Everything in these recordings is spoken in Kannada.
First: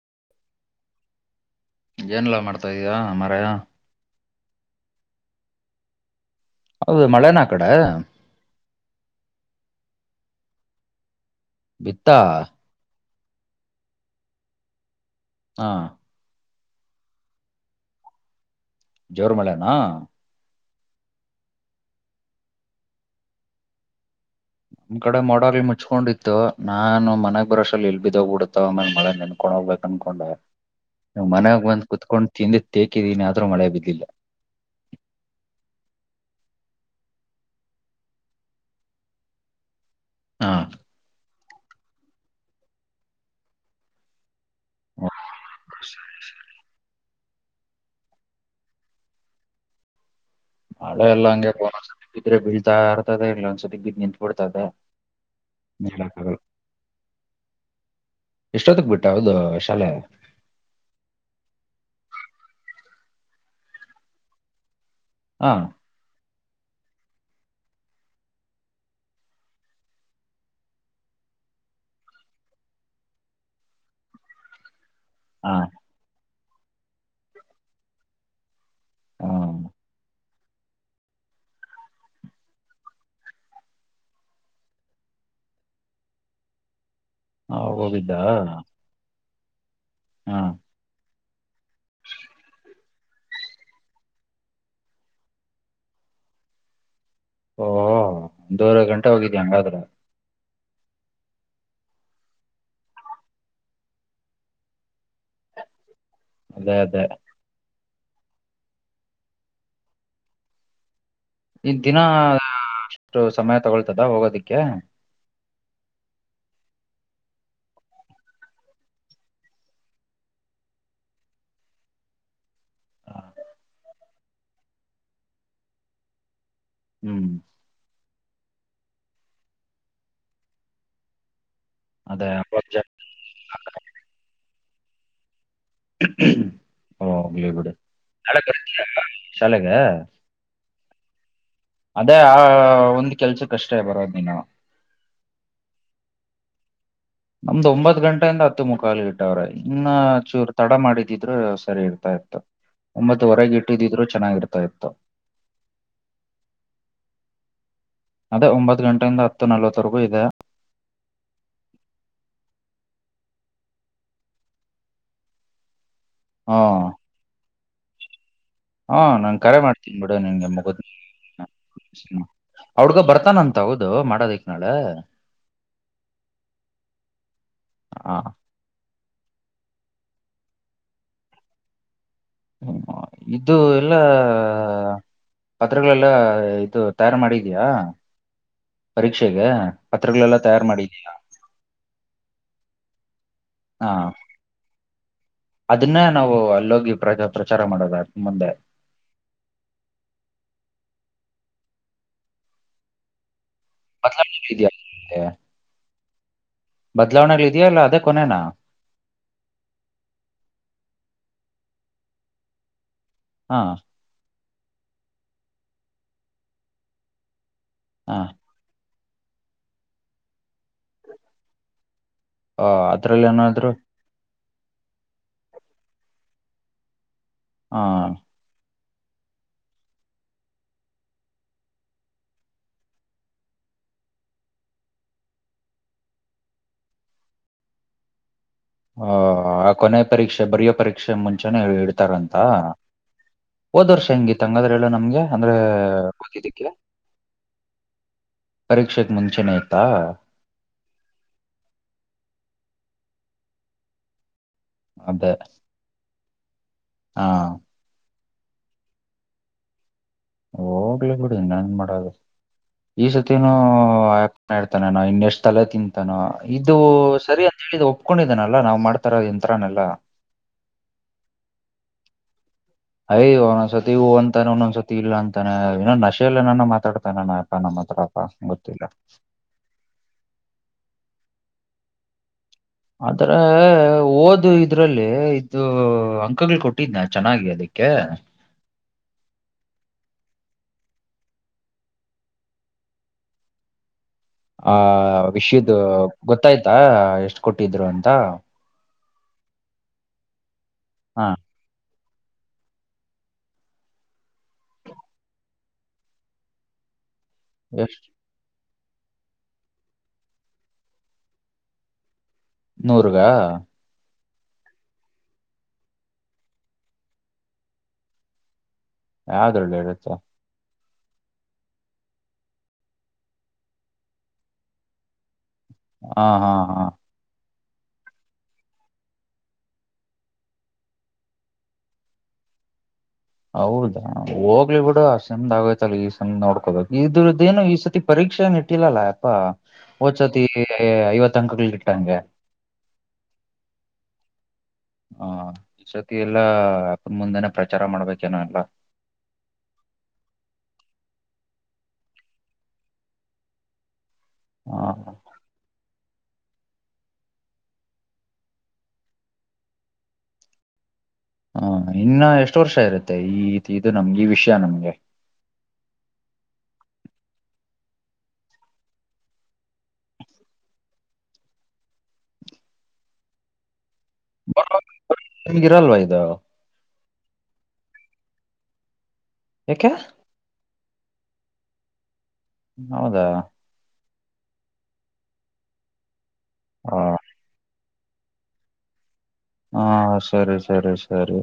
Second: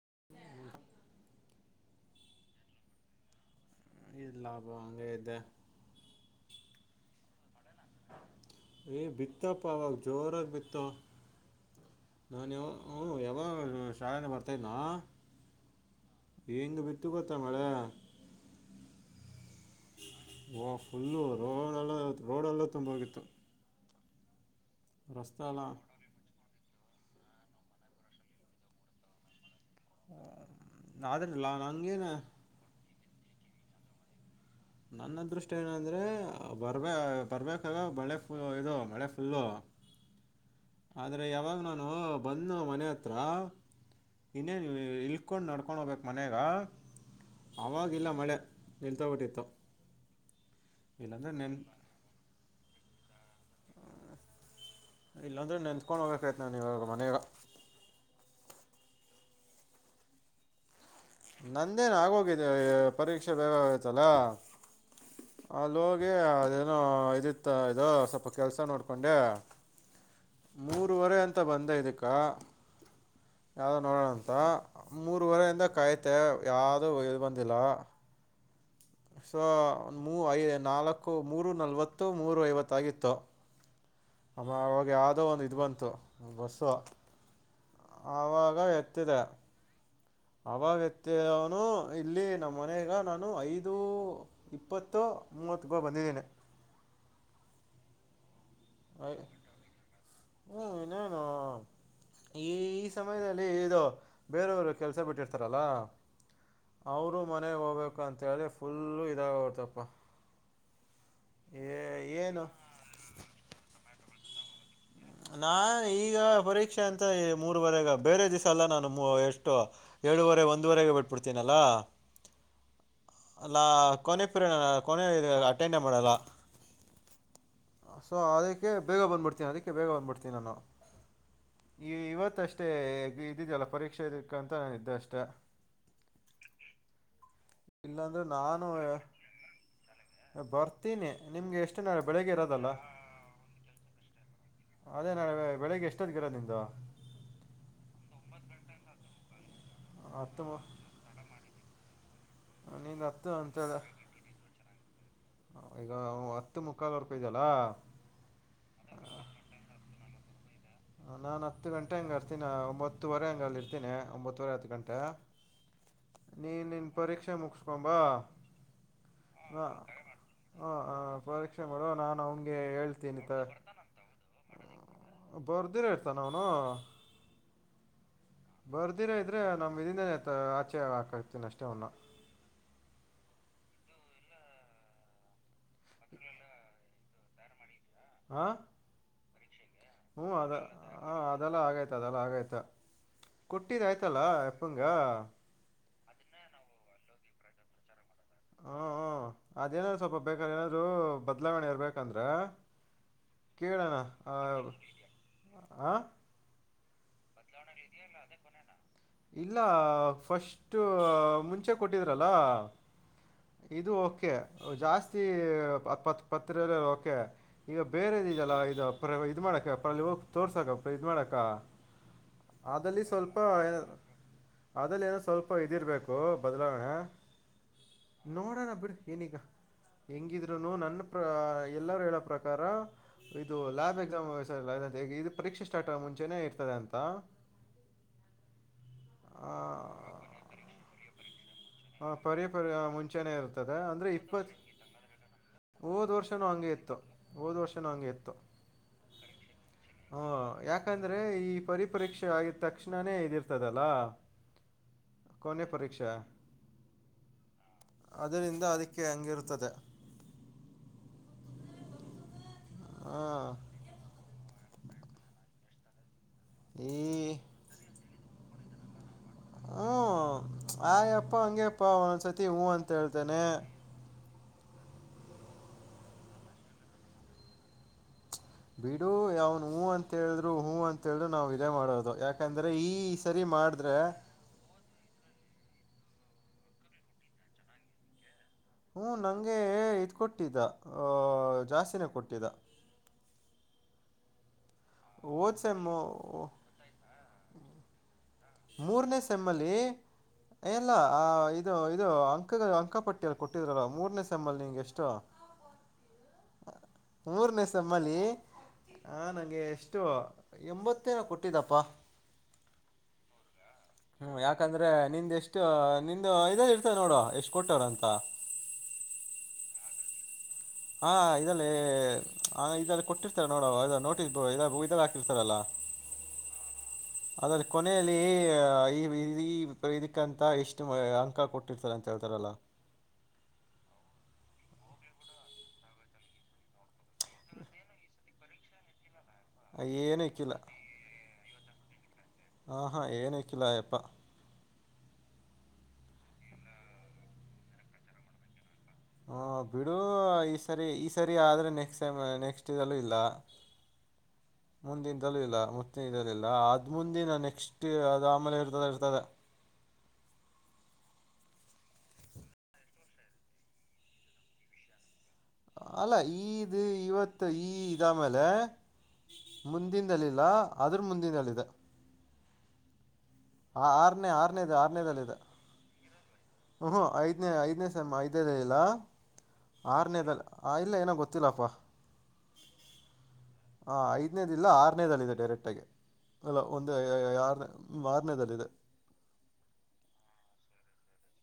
ಹ ಏನೆಲ್ಲ ಮಾಡ್ತಾ ಇದೀಯಾ ಮರಯ ಇಲ್ಲಾ ಅಬ ಅಂಗ ಇದ್ದ ಹೌದು ಮಳೆನಾಕ್ತ ಏ ಬಿತ ಪಾವಾಗ ಜೋರಕ್ಕೆ ಬಿತ ಬಿತ್ತಾ ಹ ಯಾವ ಶಾಲೆನ ಬರ್ತಿದ್ನಾ ಹಾ ಏಂಗ ಬಿತ್ತು ಗೊತ್ತ ಮಳೆ ಜೋರ್ಮಲೆನಾ ವ ಫುಲ್ಲು ರೋಡೆಲ್ಲ ರೋಡೆಲ್ಲ ತುಂಬಾಗಿತ್ತು ನಮ್ ಕಡೆ ಮೋಲ್ ಮುಚ್ಕೊಂಡಿತ್ತು ನಾನು ಮನಗ್ ಬರೋಸ ಎಲ್ ಬಿದ್ ಡುತ್ತೆ ಆಮೇಲೆಳ ನೆನ್ಕೊಂಡ ಹೋಗ್ಬೇಕು ಅನ್ಕೊಂಡ್ ಆದರೆ ಲಾ ಮನ್ಯಾಗ ಬಂದ್ ನನಗೇನು ಕುತ್ಕೊಂಡು ತಿಂದಿ ತೇೇಕಿದೀನ್ರೂ ಮಳೆ ಬಿದ್ದಿಲ್ಲ ನನ್ನದೃಷ್ಟ ಏನಂದ್ರೆ ಬರ್ಬೇಕ ಬರ್ಬೇಕಾಗ ಮಳೆ ಫು ಇದು ಮಳೆ ಫುಲ್ಲು ಹಾ ಆದ್ರೆ ಯಾವಾಗ ನಾನು ಬಂದ ಮನೆ ಹತ್ರ ಇನ್ನೇನು ಇಲ್ಕೊಂಡು ನಡ್ಕೊಂಡು ಹೋಗ್ಬೇಕು ಮನ್ಯಾಗ ಆವಾಗಿಲ್ಲ ಮಳೆ ನಿಲ್ತಾಬಿಟ್ಟಿತ್ತು ಮಳೆಲ್ಲ ಹಂಗೆಿದ್ರೆ ಬೀಳ್ತಾ ಆರ್ತದೇ ಇಲ್ಲ ತಿಗ್ ಬಿದ್ದು ನಿತ್ಬಿಡ್ತದೆ ಇಲ್ಲಾಂದರೆ ನೆಂತ್ಕೊಂಡು ಹೇಳಕ್ಕೆ ಆಗಲ್ಲ ಹೋಗ್ಬೇಕಾಯ್ತು ನಾನು ಇವಾಗ ಮನೆಗೆ ಎಷ್ಟೊತ್ತಕ್ ಬಿಟ್ಟೆ ಹೌದು ಶಾಲೆ ನಂದೇನ್ ಆಗೋಗಿದೆ ಪರೀಕ್ಷೆ ಬೇ ಆಯತಲ್ಲ ಹಾ ಅಲ್ಲಿ ಹೋಗಿ ಅದೇನೋ ಇದಿತ್ತ ಇದು ಸ್ವಲ್ಪ ಕೆಲ್ಸ ನೋಡ್ಕೊಂಡೆ ಮೂರುವರೆ ಅಂತ ಬಂದೆ ಇದಕ್ಕೆ ಯಾವ್ದೋ ನೋಡೋಣಂತ ಮೂರ್ವರೆ ಹಾ ಇಿಂದ ಕಾಯ್ತೆ ಯಾವ್ದೋ ಇಲ್ ಬಂದಿಲ್ಲ ಸ ಹಾ ಮೂ ಐ ನಾಲ್ಕು ಮೂರು ನಲ್ವತ್ತು ಮೂರು ಐವತ್ತ ಆಗಿತ್ತು ಅಮ್ಮ ಅವಾಗ ಯಾವ್ದೋ ಒಂದು ಇ್ ಬಂತು ಬಸ್ಸು ಹೋಗಿದ್ದ ಆವಾಗ ಎತ್ತಿದೆ ಹಾ ಅವಾಗ ಅವನು ಇಲ್ಲಿ ನಮ್ಮ ಮನೆಗ ನಾನು ಐದು ಇಪ್ಪತ್ತು ಮೂವತ್ಗ ಬಂದ ತನ್ ಓಹ ಒಂದೂರೆ ಗಂಟೆ ಹೋಗಿದ ಹಂಗಾದ್ರ ಹ್ಮ್ ಇನೇನು ಈ ಈ ಸಮಯದಲ್ಲಿ ಇದು ಬೇರೆಯವರು ಕೆಲ್ಸ ಬಿಟ್ಟಿರ್ತಾರಲ್ಲ ಅದೇ ಅದೇ ಅವರುೂ ಮನೆಗೆ ಹೋಗ್ಬೇಕು ಅಂತೇಳಿ ಫುಲ್ಲು ಇದಾಗ ಹೊತಪ್ಪ ಈ ದಿನ ಅಷ್ಟು ಸಮಯ ತಗೊಳ್ತದ ಹೋಗೋದಿಕ್ಕೆ ನಾನ್ ಈಗ ಪರೀಕ್ಷೆ ಅಂತ ಮೂರವರೆಗ ಬೇರೆ ದಿವಸ ಅಲ್ಲ ನಾನು ಎಷ್ಟು ಏಳುವರೆ ಒಂದುವರೆಗೆ ಬಿಟ್ಬಿಡ್ತೀನಲ್ಲ ಅಲ್ಲ ಕೊನೆ ಪ್ರರಿ ಕೊನೆ ಇ ಅಟೆಂಡೇ ಮಾಡಲ್ಲ ಹ್ಮ್ ಸೊ ಅದಕ್ಕೆ ಬೇಗ ಬಂದು ಬಿಡ್ತೀನಿ ಅದಕ್ಕೆ ಬೇಗ ಬಂದು್ಬಿಡ್ತೀನಿ ನಾನು ಈ ಅದೇ ಇವತ್ತಷ್ಟೇ ಇದಿದಲ್ಲ ಪರೀಕ್ಷೆ ಇದಕ್ಕಂತ ನಾನು ಇದ್ದೆ ಅಷ್ಟ ಹ ಇರ್ಲಿ ಬಿಡು ಇಲ್ಲಾಂದರೆ ನಾಳೆ ನಾನು ಬರ್ತೀಯ ಶಾಲೆಗೆ ಬರ್ತೀನಿ ನಿಮಗೆ ಎಷ್ಟು ನಾಳೆ ಅದೇ ಬೆಳಗ್ಗೆ ಆ ಇರೋದಲ್ಲ ಒಂದ್ ಕೆಲ್ಸಕ್ಕಷ್ಟೇ ಬರೋದು ನೀನ್ನ ಅದೇ ನಾಳೆ ಬೆಳಿಗ್ಗೆ ಎಷ್ಟೊದ್ ಗಿರೋ ನಿದ ನಮ್ದ್ ಒಂಬತ್ ಗಂಟೆಯಿಂದ ಹತ್ತು ಮುಖಾಾಲ ಇಟ್ಟವ್ರೆ ಇನ್ನ ಹತ್ತು ಚೂರ್ ಮು ತಡ ಮಾಡಿದಿದ್ರೆ ಸರಿ ಇರ್ತಾ ಇತ್ತು ನೀನು ಹತ್ತು ಒಂಬತ್ವರೆಗೆ ಅಂತೇಳಿ ಇಟ್ಟಿದಿದ್ರು ಚೆನ್ನಾಗಿ ಇರ್ತಾ ಇತ್ತು ಈಗ ಹತ್ತು ಮುಕ್ಕಾಲು ವರ್ಕ ಇದ್ದಲ್ಲ ಅದೇ ಒಂಬತ್ತು ಗಂಟೆಯಿಂದ ಹತ್ತು ನಲ್ವತ್ತರೆಗೂ ಇದೆ ನಾನ್ ಹತ್ತು ಗಂಟೆ ಹಂಗ ಅರ್ತೀನ ಒಂಬತ್ತುವರೆ ಹಂಗ ಅಲ್ಲಿ ಇರ್ತೀನನೆ ಒಂಬತ್ತುವರೆ ಹತ್ತು ಗಂಟೆ ನೀ ಹಾ ನಿನ್ ಪರೀಕ್ಷೆ ಮುಗಿಸಕೊಂಬಾ ಹಾ ನಾನ್ ಕರೆ ಮಾಡ್ತೀನಿ ಬಿಡು ನಿನ್ಗೆ ಮಗ ಹಾಂ ಪರೀಕ್ಷೆ ಮಾಡೋ ನಾನು ಅವನಿಗೆ ಆ ಹುಡುಗ ಹೇಳ್ತೀನಿ ತ ಬರ್ತಾನಂತ ಹೌದು ಮಾಡೋದಿಕ್ ನಳೆ ಬರ್ಧೇರ ಇರ್ತ ಅವನು ಹಾ ಬರ್ಧಿರ ಇದ್ರೆ ನಮ್ ಇದರಿಂದ ಆಚೆ ಹಾಕ್ತೀನಿ ಅಷ್ಟೇ ಒನ್ನ ಹ್ಮ್. ಇದು ಎಲ್ಲ ಪತ್ರಗಳೆಲ್ಲ ಇದು ತಯಾರು ಮಾಡಿದಯಾ ಹ ಗ ಹ್ಮ್ ಅದ ಹ ಅದೆಲ್ಲ ಆಗೈತ ಅದೆಲ್ಲ ಆಗೈತ ಕುಟ್ಟಿಿದ ಹಾ ಆಯ್ತಲಾ ಎಪ್ಪಂಗ ಅದನ್ನ ನಾವು ಅಲ್ಲೋಗಿ ಪ್ರಾ ಪ್ರಚಾರ ಮಾಡೋದಾದ ಹ್ಮ ಹ ಅದೇನಾದ್ರು ಸ್ವಲ್ಪ ಬೇಕಾರ ಏನಾದ್ರು ಬದಲಾವಣೆ ಇರ್ಬೇಕಂದ್ರ ಕೇಳ ಆ ಬದಲಾವಣೆಗಳು ಇದೆಯಾ ಆ ಬದಲಾವಣ ಲೀಿದಿಯ ಅಲ್ಲಾ ಇಲ್ಲ ಫಸ್ಟ್ ಮುಂಚೆ ಕೊಟ್ಟಿದ್ರಲ್ಲ ಹಾ ಇದು ಓಕೆ ಜಾಸ್ತಿತ್ ಪತ್ರ ಓಕೆ ಈಗ ಹಾ ಬೇರೆದು ಇದಲ್ಲಾ ಇದು ಇದ್ ಮಾಡಾಕ ಅ್ರ ಅಲ್ಲಿ ಹೋಗ ತೋರ್ಸಕ ಇದ್ ಮಾಡಾಕ ಹ ಅದ್ರಲ್ಲಿ ಏನಾದ್ರು ಅದಲ್ಲಿ ಏನೋ ಸ್ವಲ್ಪ ಇದಿರ್ಬೇಕು ಬದಲಾವಣೆ ಹಾ ನೋಡೋಣ ಬಿಡಿ ನಿಕ ಹೆಂಗಿದ್ರುನು ನನ್ನ ಪ್ರ ಎಲ್ಲರೂ ಹೇಳೋ ಪ್ರಕಾರ ಇದು ಲ್ಯಾಬ್ ಎಕ್ಸಾಮ್ ಇದು ಪರೀಕ್ಷೆ ಸ್ಟಾರ್ಟ್ ಮುಂಚೆನನೆ ಇರ್ತದೆ ಅಂತ ಹ ಆ ಕೊನೆಯ ಪರೀಕ್ಷೆ ಬರಿ ಪರೀಕ್ಷೆ ಮುಂಚೆ ನ ಹ ಇಡ್ತಾರಂತ ಪರಿ ಪರಿ ಆ, ಮುಂಚೆನೇ ಇರ್ತದೆ ಹೋದ್ ವರ್ಷ ಅಂದ್ರೆ ಹೆಂಗಿ ಇಪ್ಪತ್ ತಂಗದ್ರ ಎಲ್ಲ ನಮ್ಗೆ ಅಂದ್ರೆ ಹೋದ್ ವರ್ಷನೂ ಓದಿದ್ದಕ್ಕೆ ಹಂಗೆ ಇತ್ತು ಹೋದ ವರ್ಷನ ಹಂಗೆ ಇತ್ತು ಪರೀಕ್ಷೆಗ್ ಮುಂಚೆನೆ ಇತ್ತಾ ಹ ಯಾಕಂದ್ರೆ ಈ ಪರಿಪರೀಕ್ಷೆ ಆಗ ತಕ್ಷಣ ಕೃಷ್ಣಾನೇ ಇದಿರ್ತದಲ್ಲ ಅದೇ ಕೊನೆ ಪರೀಕ್ಷೆ ಹಾ ಅದರಿಂದ ಅದಕ್ಕೆ ಹಂಗಿರುತ್ತದೆ ಹೋಗ್ಲಿ ಬಿಡಿ ನನ್ನ್ ಮಾಡೋದು ಈ ಹಾ ಸತಿನೂ ಆಕ್ ನ ಇನ್ನಷ್ಟ್ ತಲೆ ತಿಂತಾನ ಇದು ಈ ಸರಿ ಅಂತ ಹೇಳಿದ ಒಪ್ಕೊಂಡಿದನಲ್ಲಾ ನಾವ್ ಮಾಡ್ ಹ್ಮ್ ಆಯ್ ಎಪ್ಪ ಅಂಗಗೆ ಅಪ್ಪಾ ಅವ ಯ ಸತಿ ಒ ಅ ಇೊಂದ್ಸತಿ ಇಲ್ಲ ಅಂತಾನೆ ಇಏನ ನಶೆಲ್ಲನಾನ ಮಾತಾಡ್ತಾನೆಾನನಯಪ್ಪಾ ನಮ್ಮ ಹತ್ರ ಬಿಡು ಯಾವ್ನ್ ಹೂ ಅಂತ ಹೇಳ್ರು ಹೂ ಅಂತ ಹೇಳ್ರು ನಾವ್ ಇದೇ ಮಾಡೋದು ಯಾಕ ಅದ್ರ ಓದು ಇದು ಇದ್ರಲ್ಲಿ ಇದದು ಅಂಕಗಳು ಕೊಟ್ಟಿದ್ನ ಚೆನ್ನಾಗಿ ಅದಕ್ಕೆ ಹ್ಮ ನಂಗೆ ಇದ್ ಕೊಟ್ಟಿದ್ದ ಆ ಜಾಸ್ತಿನೇ ಕೊಟ್ಟಿದ್ದ ಆ ಹೋದ ವಿಷ್ಯ್ದ ಸೆಮ್ಮು ಗೊತ್ತಾಯ್ತಾ ಎಷ್ಟ್ ಕೊಟ್ಟಿದ್ರು ಅಂತ ಮೂರನೇ ಸೆಮ್ಮಲ್ಲಿ ಎಲ್ಲ ಆ ಹಾ ಇ ಇದು ಅಂಕ ಅಂಕ ಪಟ್ಟಿಯಲ್ಲಿ ಕೊಟ್ಟಿದ್ರಲ್ಲ ಮೂರನೇ ಸಮ್ಮಲ್ ನಿಂಗೆ ಎಷ್ಟು ಎಷ್ಟ್ ಮೂರನೇಸಮ್ಮಲ್ಲಿಿ ಹ ನಂಗೆ ಎಷ್ಟೋ ಎಂಬತ್ತೇನ ಕೊಟ್ಟಿದಪ್ಪಾ ನೂರುಗ ಹ್ಮ ಯಾಕಂದ್ರೆ ನಿಂದ ಎಷ್ಟ ನಿಂದ ಇದ ಇರ್ತದೆ ನೋಡು ಎಷ್ಟ ಕೊಟ್ಟಾರ ಅಂತ ಯಾವ್ದ್ಳ್ಳ ಇರುತ್ತೆ ಹಾ ಇದದೆಲ್ಲಿ ಆ ಇದಲ್ಲಿ ಕೊಟ್ಟಿರ್ತಾರೆ ನೋಡ ನೋಟಿಸ್ ಇದಲ್ಲ ಹಾಕಿರ್ತಾರಲ್ಲಾ ಹಾ ಹಾ ಹಾ ಅದ್ರ ಕೊನೆಯಲ್ಲಿ ಈ ಇದಕ್ಕಂತ ಎಷ್ಟು ಅಂಕ ಕೊಟ್ಟಿರ್ತಾರ ಅಂತ ಹೇಳ್ತಾರಲ್ಲ ಹ್ಮ ಹೌದಾ ಹೋಗ್ಲಿ ಬಿಡು ಆ ಚಂದ್ ಆಗಯತಲ್ಲ ಈ ಸಂದ್ ನೋಡ್ಕೋಬೇಕು ಇದ್ರದ್ದೇನು ಈ ಸತಿ ಪರೀಕ್ಷೆ ಶಿಕ್ಷೆನ್ ಇಟ್ಟಿಲ್ಲಲ್ಲ ಅಪ್ಪಾ ಏನೂ ಹಚ್ತಿ ಐವತ್ತು ಅಂಕಗಳ ಇಟ್ಟಂಗೆ ಹ ಹಾ ಏನಕ್ಕಿಲ್ಲಯಪ್ಪಾ ಹಾ ಈತಿ ಎಲ್ಲ ಅಪನ್ ಮುಂದೆನೆ ಪ್ರಚಾರ ಮಾಡ್ಬೇಕೇನ ಎಲ್ಲ ಹ್ಮ ಬಿಡು ಈ ಸರಿ ಈ ಸರಿ ಆದ್ರೆ ನೆಕ್ಸ್ಟ್ ಟೈಮ್ ನೆಕ್ಸ್ಟ್ ಇದಲ್ಲೂ ಇಲ್ಲ ಹ ಮುಂದಿನಲೂ ಇಲ್ಲ ಮ ಇರದಿಲ್ಲ ಅದ್ ಮುಂದಿನ ನೆಕ್ಸ್ಟ್ ಅದು ಆಮೇಲೆ ಇರ್ತದ ಇರ್ತದ [unintelligible] ಹ ಇನ್ನ ಎಷ್ಟು ವರ್ಷ ಇರುತ್ತೆ ಈ ಇದು ನಮ್ಗೆ ಈ ವಿಷಯ ನಮ್ಗೆ ಅಲ್ಲ ಈದು್ ಇವತ್ತು ಈ ಇದಮೇಲೆ ಮುಂದಿಂದಲಿಲ್ಲ ಆದ್ರ ಮುಂದಿನಲ್ಲಿದೆ ಆ ಆರ್ನೇ ಆರನೇದ ಆರನೇದಲ್ಲದಾ ನಿಮ್ಗೆ ಇರಲ್ವಾ ಇದು ಹ್ಮ ಐದನೇ ಐದನೇ ಸ ಐದನೇದ ಇಲ್ಲ ಯಾಕೆ ಆರನೇ ಇಲ್ಲ ಪೊತ್ತಲಪ್ಪ ಹೌದಾ ಹಾಂ ಐದನೇದುಲ್ಲ ಆರನೇದಲ್ಲಿದೆ ಡೈರೆಕ್ಟಾಗಿ ಅಲ ಒಂದು ಹ ಯಾರನೇ ಮಾರನದಲ್ಲಿದೆ ಹಾ ಸರಿ ಸರಿ ಸರಿ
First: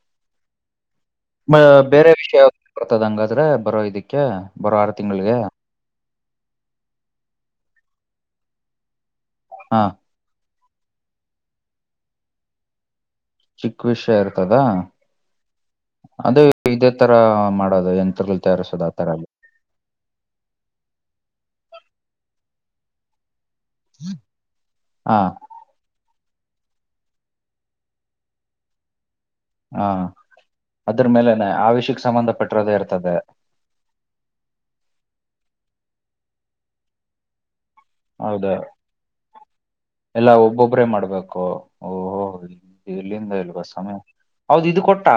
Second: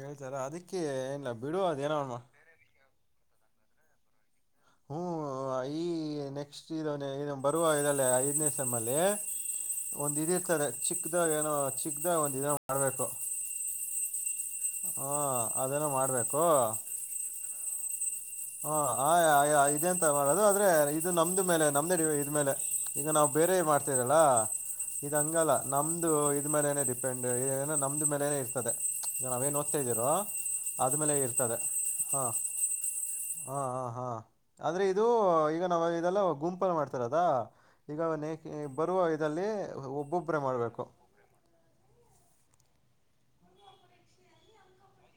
ಹೇಳ್ತಾರ ಅದಕ್ಕೆ ಏನಿಲ್ಲ ಬಿಡು ಅದೇನೋ ಬೇರೆ ಅವ್ನು ಮಾ- ವಿಷಯ ಬರ್ತದ ಹಂಗಾದ್ರೆ ಬರೋ ಇದಕ್ಕೆ ಬರೋ ಆರು ಹ್ಞೂ ತಿಂಗಳಿಗೆ ಈ ನೆಕ್ಸ್ಟ್ ಇದ ಬರುವ ಇದಲ್ಲಿ ಐದನೇ ಸ ಎಮ್ ಅಲ್ಲಿ ಹಾ ಒಂದು ಇದ ಹತಾರೆ ಚಿಕ್ದಾಗ ಏನೋ ಚಿಕ್ಕದಾಗ ಒಂದಿನ ಮಾಡ್ಬೇಕು ಚಿಕ್ ವಿಷಯ ಇರ್ತದ ಅದೇನೋ ಅದೇ ಮಾಡಬೇಕು ಇದೇ ತರ ಮಾಡದು ಎ ತಿಸೋದ ಆಥರಲ್ಲಿ ಮಾಡದು ಆದ್ರೆ ಇದು ನಮ್ದ ಮೇಲೆ ನಮ್ದಡಿ ಇದ್ಮೇಲೆ ಈಗ ನಾವು ಬೇರೆ ಮಾಡ್ತರಲ್ಲ ಇದ ಹಾ ಹಂಗಲ್ಲ ನಮ್ದ ಇದ ಮೇಲೆನೆ ಡಿಪೆಂಡ್ಏನ ನಮ್ದ್ ಮೇಲೆನನೆ ಇರ್ತದೆ ಈಗ ನಾವೇನ್ ಓದ್ತಾ ಹಾ ಇದ್ದೀರೋ ಅದ್ರ ಅದ್ಮೇಲೆ ಮೇಲೆನೆ ಇರ್ತದೆ ಆಷ್ಯಕ್ಕೆ ಹಾ ಸಂಬಂಧ ಪಟ್ಟಿರೋದೇ ಇರ್ತದೆ ಹಾ ಹಾ ಹಾ ಆದ್ರೆ ಇದು ಈಗ ನಾವ ಇದೆಲ್ಲ ಗುಂಪಲ್ ಮಾಡ್ತಾರದಾ ಹೌದಾ ಎಲ್ಲಾ ಒಬ್ಬೊಬ್ಬರೇ ಒಬ್ಬೊಬ್ರೇ ಮಾಡಬೇಕು ಮಾಡ್ಬೇಕು ಹ ಇಲ್ಲಿಂದ ಇಲ್ವಾ ಸಮಯ ಹೌದು ಇದು ಕೊಟ್ಟಾ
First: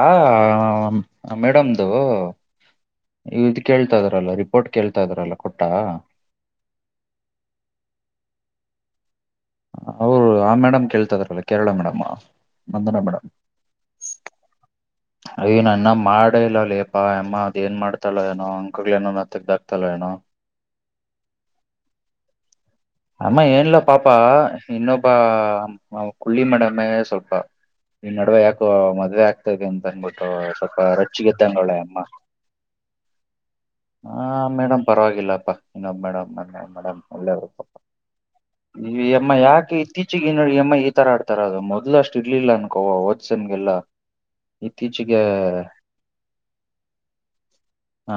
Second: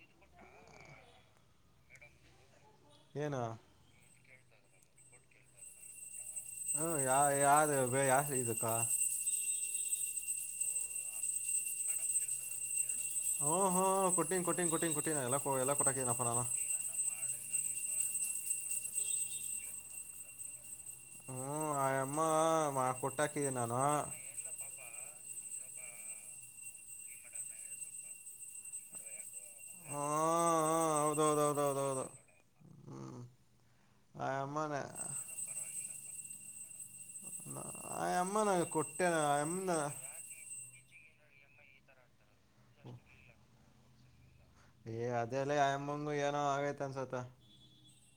ಮೇಡಮ್ದು ಇ ಏನು ಇದು ಕೇಳ್ತಾ ಇದ್ರಲ್ಲ ರಿಪೋರ್ಟ್ ಕೇಳ್ತಾ ಇದ್ರಲ್ಲ ಕೊಟ್ಟ ಹ್ಮ ಯಾ ಯಾವ ಬ ಯಾ ಇದಕ್ಕ ಅವ್ರು ಆ ಮೇಡಮ್ ಕೇಳ್ತದಾರಲ್ಲ ಕೇರಳ ಮೇಡಮ್ ನಂದನಾ ಮೇಡಮ್ ಹ್ಞೂ ಹ್ಞೂ ಕೊಟ್ಟಿನಿ ಕೊಟ್ಟಿನಿ ಕೊಟ್ಟಿನಿ ಕೊಟ್ಟಿನಿ ಎಲ್ಲ ಕೊ ಅಯನ ಎಲ್ಲ ಅನ್ನ ಕೊಟ್ಟಾಕಿದ್ದೀನಪ್ಪ ನಾನು ಮಾಡಲ್ಲ ಅಲ್ಲಿಪ್ಪಾ ಅಮ್ಮ ಅದ ಏನ್ ಮಾಡ್ತಲ್ಲ ಏನೋ [inaudible] ಹ್ಮ್ ಆಯಮ್ಮ ಮಾ ಅಮ್ಮ ಕೊಟ್ಟಾಕಿದ್ದೆ ಏನ್ಲ್ಲ ನಾನು ಪಪಾ ಇನ್ನೊಬಾ ನ ಕುಳ್ಳಿ ಮಡಮೆ ಸ್ವಲ್ಪ ಈ ನಡುವೆ ಯಾಕೋ ಮದ್ವೆ ಆಾಕ್ ಅಂತ ಹ್ಮ ಅಂದ್ಬಿಟ್ಟು ಸ್ವಲ್ಪ ರೊಚ್ಚಿಗೆ ತಗಳೆ ಅಮ್ಮ ಹೌದೌದೌದೌದೌದು ಹ್ಮ್ ಹಾ ಆಯಮ್ಮನ ಮೇಡಮ್ ಪರವಾಗಿಲ್ಲಪ್ಪ ಇನ್ನೊಬ್ ಮೇಡಮ ಮೇಡಮ್ ಒಳ್ಳೆಯ ಪ ಆಯಮ್ಮನ ಈ ಕೊಟ್ಟೆನ ಅಮ್ಮ ಆಯಮ್ಮನ ಯಾಕೆ ಇತ್ತೀಚಗ ನೋ ಅಮ್ಮ ತ ಆಡ್ತಾರ ಅದು ಮೊದ್ಲು ಅಷ್ಟ ಇಲಿಲ್ಲ ಅನ್ಕೋವ ಓದ್ಸನ್ಗೆಲ್ಲ ಏ ಇತ್ತೀಚೆಗೆ ಅದೆಲ್ಲ ಅಂಬಂಗು ಏನೋ ಆಗೈತ್ ಅನ್ಸತ ಹಾ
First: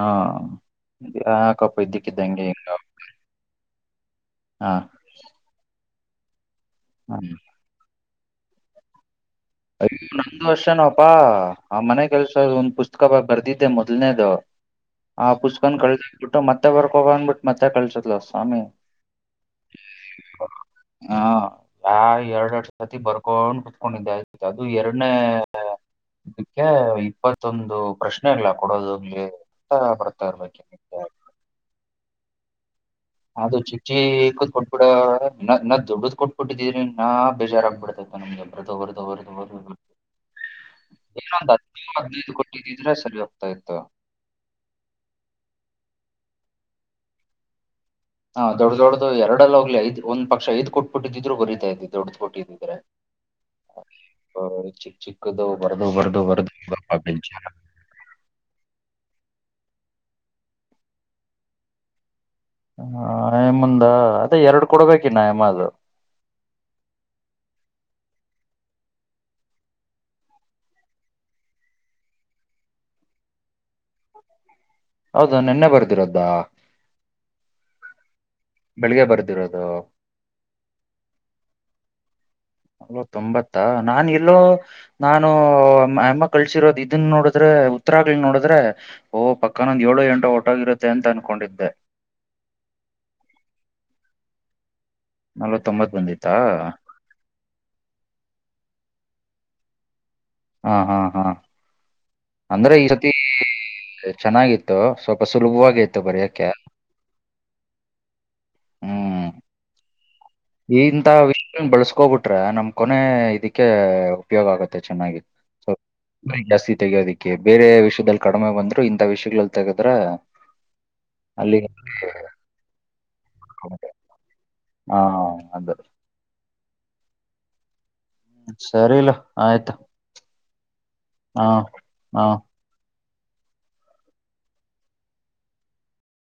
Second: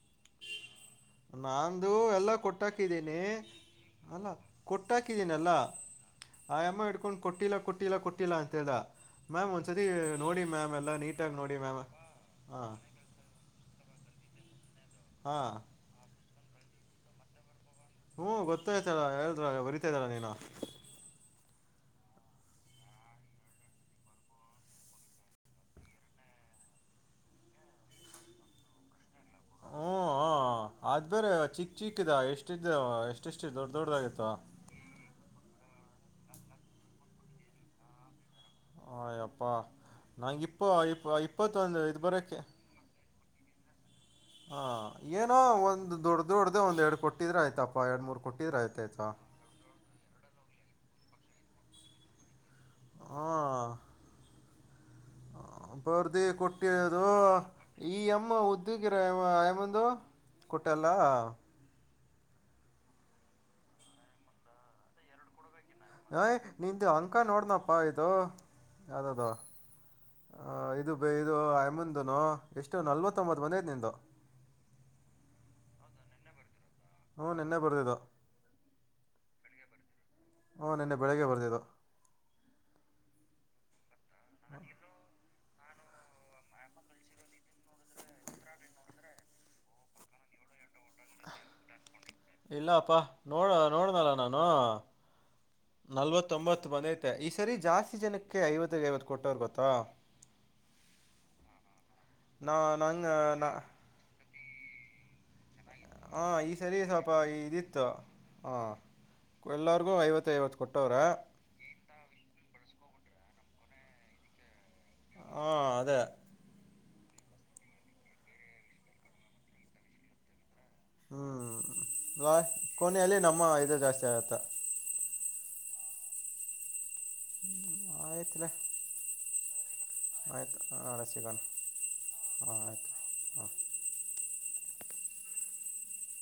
ಯಾಕಪ್ಪ ನಾಂದು ಎಲ್ಲ ಇದ್ದಕ್ಕಿದ್ದಂಗೆ ಕೊಟ್ಟಾಕಿದ್ದೀನಿ ಅಲ್ಲ ಹಾ ಕೊಟ್ಟಾಕಿದೀನಲ್ಲ ಆಯ ಅಮ್ಮ ಇಡ್ಕೊಂಡ್ ಹ್ಮ್. ಕೊಟ್ಟಿಲ್ಲ ಕೊಟ್ಟಿಲ್ಲ ಕೊಟ್ಟಿಲ್ಲ ಅಂತ ಹೇಳ್ದ ಮ್ಯಾಮ್ ಒಂದ್ಸತಿ ನೋಡಿ ಮ್ಯಾಮ್ ಎಲ್ಲಾ ನೀಟ್ ಹ ಆ ಮನೆ ಕೆಲ್ಸ ಒಂದ್ ಪುಸ್ತಕ ಬ ಬರ್ದಿದ್ದೆ ಮೊದ್ಲ್ನೇದು ಆ ಹಾಂ ಪುಸ್ತಕ ಕಳ್ಬಿಟ್ಟು ಮತ್ತೆ ಬರ್ಕ್ ಹೋಗಂದ್ಬಿಟ್ಟು ಮತ್ತ ಕಲ್ಸುಡ್ಲು ಹ್ಞೂ ಸ್ವಾಮಿ ಗೊತ್ತಾಯ್ತಲ್ಲ ಹೇಳಿದ್ರಲ್ಲ ಬರಿತಾ ಇದ್ದಲ್ಲ ನೀನು ಹಾ ಆ ಎರಡ್ ಎರಡು ಸತಿ ಬರ್ಕೊಂಡು ಕುತ್ಕೊಂಡಿದ್ದೆ ಅದು ಎರಡನೇ ಇದಕ್ಕೆ ಇಪ್ಪತ್ತೊಂದು ಪ್ರಶ್ನೆ ಇಲ್ಲ ಕೊಡೋದೋಗ್ಲಿ ಹ್ಞೂ ಅದು ಬೇರೆ [unintelligible] ಚಿಕ್ಕ ಚಿಕ್ಕಿದ ಎಷ್ಟಿದ್ದ ಎಷ್ಟೆಷ್ಟು ಅದು ದೊಡ್ಡ ಚಿ ಚಿ ದೊಡ್ಡದಾಗಿತ್ತು ಕೂತ್ ಕೊಟ್ಟ ಬಿಡ ಇನ್ನ್ ದೊಡ್ಡ ಕೊಟ್ಬಿಟ್ಟಿದ್ರೆ ಇನ್ನ ಬೇಜಾರಾಗಗ್ಬಿಡತೈತೆ ನಮಗೆಲ್ಲಿ ಬರ್ದು ಬರದು ಅಯ್ಯಪ್ಪ ಬರದು ಬ ನಂಗೆ ಇಪ್ಪ ಇಪ್ಪ ಏನ ಇಪ್ಪತ್ತೊಂದು ಇದು ಕೊಟ್ಟಿದ್ದಿದ್ರೆ ಸರಿಯ ದಯತ ಹಾ ಏನೋ ಒಂದ್ ದೊಡ್ಡ್ದೊಡ್ದ ಒಂದ್ ಎರಡು ಕೊಟ್ಟಿದ್ರೆ ಆಯ್ತಪ್ಪ ಎರಡು ಮೂರು ಹಾ ಕೊಟ್ಟಿದ್ರೆ ದೊಡ್ಡ ಆಯ್ತಾಯ್ತಾ ದೊಡು ಎರಡಲ್ಲ ಹೋಗ್ ಐದ್ ಒ ಪಕ್ಷ ಐದ್ ಕೊಟ್ಬಿಟ್ಟಿದ್ರು ಬರೀತಾ ಇದದೆ ದೊಡು ಕೊಟ್ಟಿದ್ದು ಹ ಚಿಕ್ಕ ಚಿಕ್ಕದು ಬರ್ದು ಬರ್ದು ಪರ್ದಿ ಬರ್ದು ಇವಾಗ ಕೊಟ್ಟಿರೋದು ಬೆಂಚ ಈ ಅಮ್ಮ ಉದ್ಯೋಗಿರ ಕೊಟ್ಟಲ್ಲ ಹ ಮುಂದ ಅದೇ ಎರಡು ಕೊಡ್ಬೇಕಿ ನಯಮದು ಅಯ್ ನಿದ ಅಂಕ ನೋಡನಪ್ಪಾ ಇದು ಯಾವ್ದದು ಹ ಇದು ಬ ಇದು ಮುಂದನು ಎಷ್ಟು ನಲ್ವತ್ತೊಂಬತ್ ಬಂದೈತೆ ನಿಂದು ಹೌದಾ ನಿೆನ್ನೆ ಬರ್ದಿರೋದಾ ಹ್ಮ ನಿನ್ನೆ ಬರ್ದಿದ್ದ ಬೆಳಿಗ್ಗೆ ಬರ್ದಿರೋದು ಹಓ ನಿನ್ನೆ ಬೆಳಿಗ್ಗೆ ಬರ್ದಿದ್ದು ಹೋ ತೊಂಬತ್ತಾ ನಾ ಎಲ್ಲೋ ನಾ ನ ಅಮ್ಮ ಕಳಸರೋದು ಇದನ್ನ ನೋಡಿದ್ರೆ ಉತ್ತರಾಗಳ ನೋಡಿದ್ರೆ ಓಹ ಪಕ್ಕಾನ ಒಂದ ಏಳು ಎಂಟ ಒಟಗಿರುತ್ತೆ ಅಂತ ಅನ್ಕೊಂಡಿದ್ದೆ ಇಲ್ಲಪ್ಪಾ ನೋಡ ನೋಡನಲ್ಲ ನಾನು ನಲ್ವತ್ತೊಂಬತ್ ಬಂದಿತ್ತಾ ನಲ್ವತ್ತೊಂಬತ್ತು ಬಂದೈತೆ ಈ ಸರಿ ಜಾಸ್ತಿ ಜನಕ್ಕೆ ಐವತ್ತ ಐವತ್ತು ಕೊಟ್ಟೋವರ್ ಗೊತ್ತ ಕುತ್ತ ಹಾ ಹಾ ಹಾ ನಾ ಅಂದ್ರೆ ಈ ಸತಿ ನಂಗೆ ನಾ ಚೆನ್ನಾಗಿತ್ತು ಸ್ವಲ್ಪ ಸುಲಭವಾಗಿ ಇತ್ತು ಹಾ ಬರೆಯಕ್ಕೆ ಈ ಸರಿ ಸ್ವಲ್ಪ ಇದಿತ್ತು ಹ ಎಲ್ಲರಿಗೂ ಐವತ್ತು ಐವತ್ತು ಕೊಟ್ಟವ್ರೆ ಇಂಥ ವಿಷಯ ಬಳಸ್ಕೋಬಿಟ್ರೆ ನಮ್ ಕೊನೆ ಇದಕ್ಕೆ ಉಪಯೋಗ ಆಗತ್ತೆ ಚೆನ್ನಾಗಿ ಹಾಂ ಅದೇ ಜಾಸ್ತಿ ತೆಗಯೋದಿಕ್ಕೆ ಬೇರೆ ವಿಷಯದಲ್ಲಿ ಕಡಿಮೆ ಬಂದ್ರು ಇಂಥ ವಿಷಯಗಳಲ್ಲಿ ತೆೆಗೆದ್ರ ಹ್ಮ್ ಲಾ ಕೊನೆಯಲ್ಲಿ ನಮ್ಮ ಇದು ಜಾಸ್ತಿ ಆಗತ್ತ ಹಾ ಅದ ಹ್ಮ್ ಹ್ಮ ಸರಿ ಇಲ್ಲ ಆಯ್ತಾ ಆಯ್ತು ಆಳ ಸಿಗಣ ಹಾ ಆಯ್ತು ಹಾ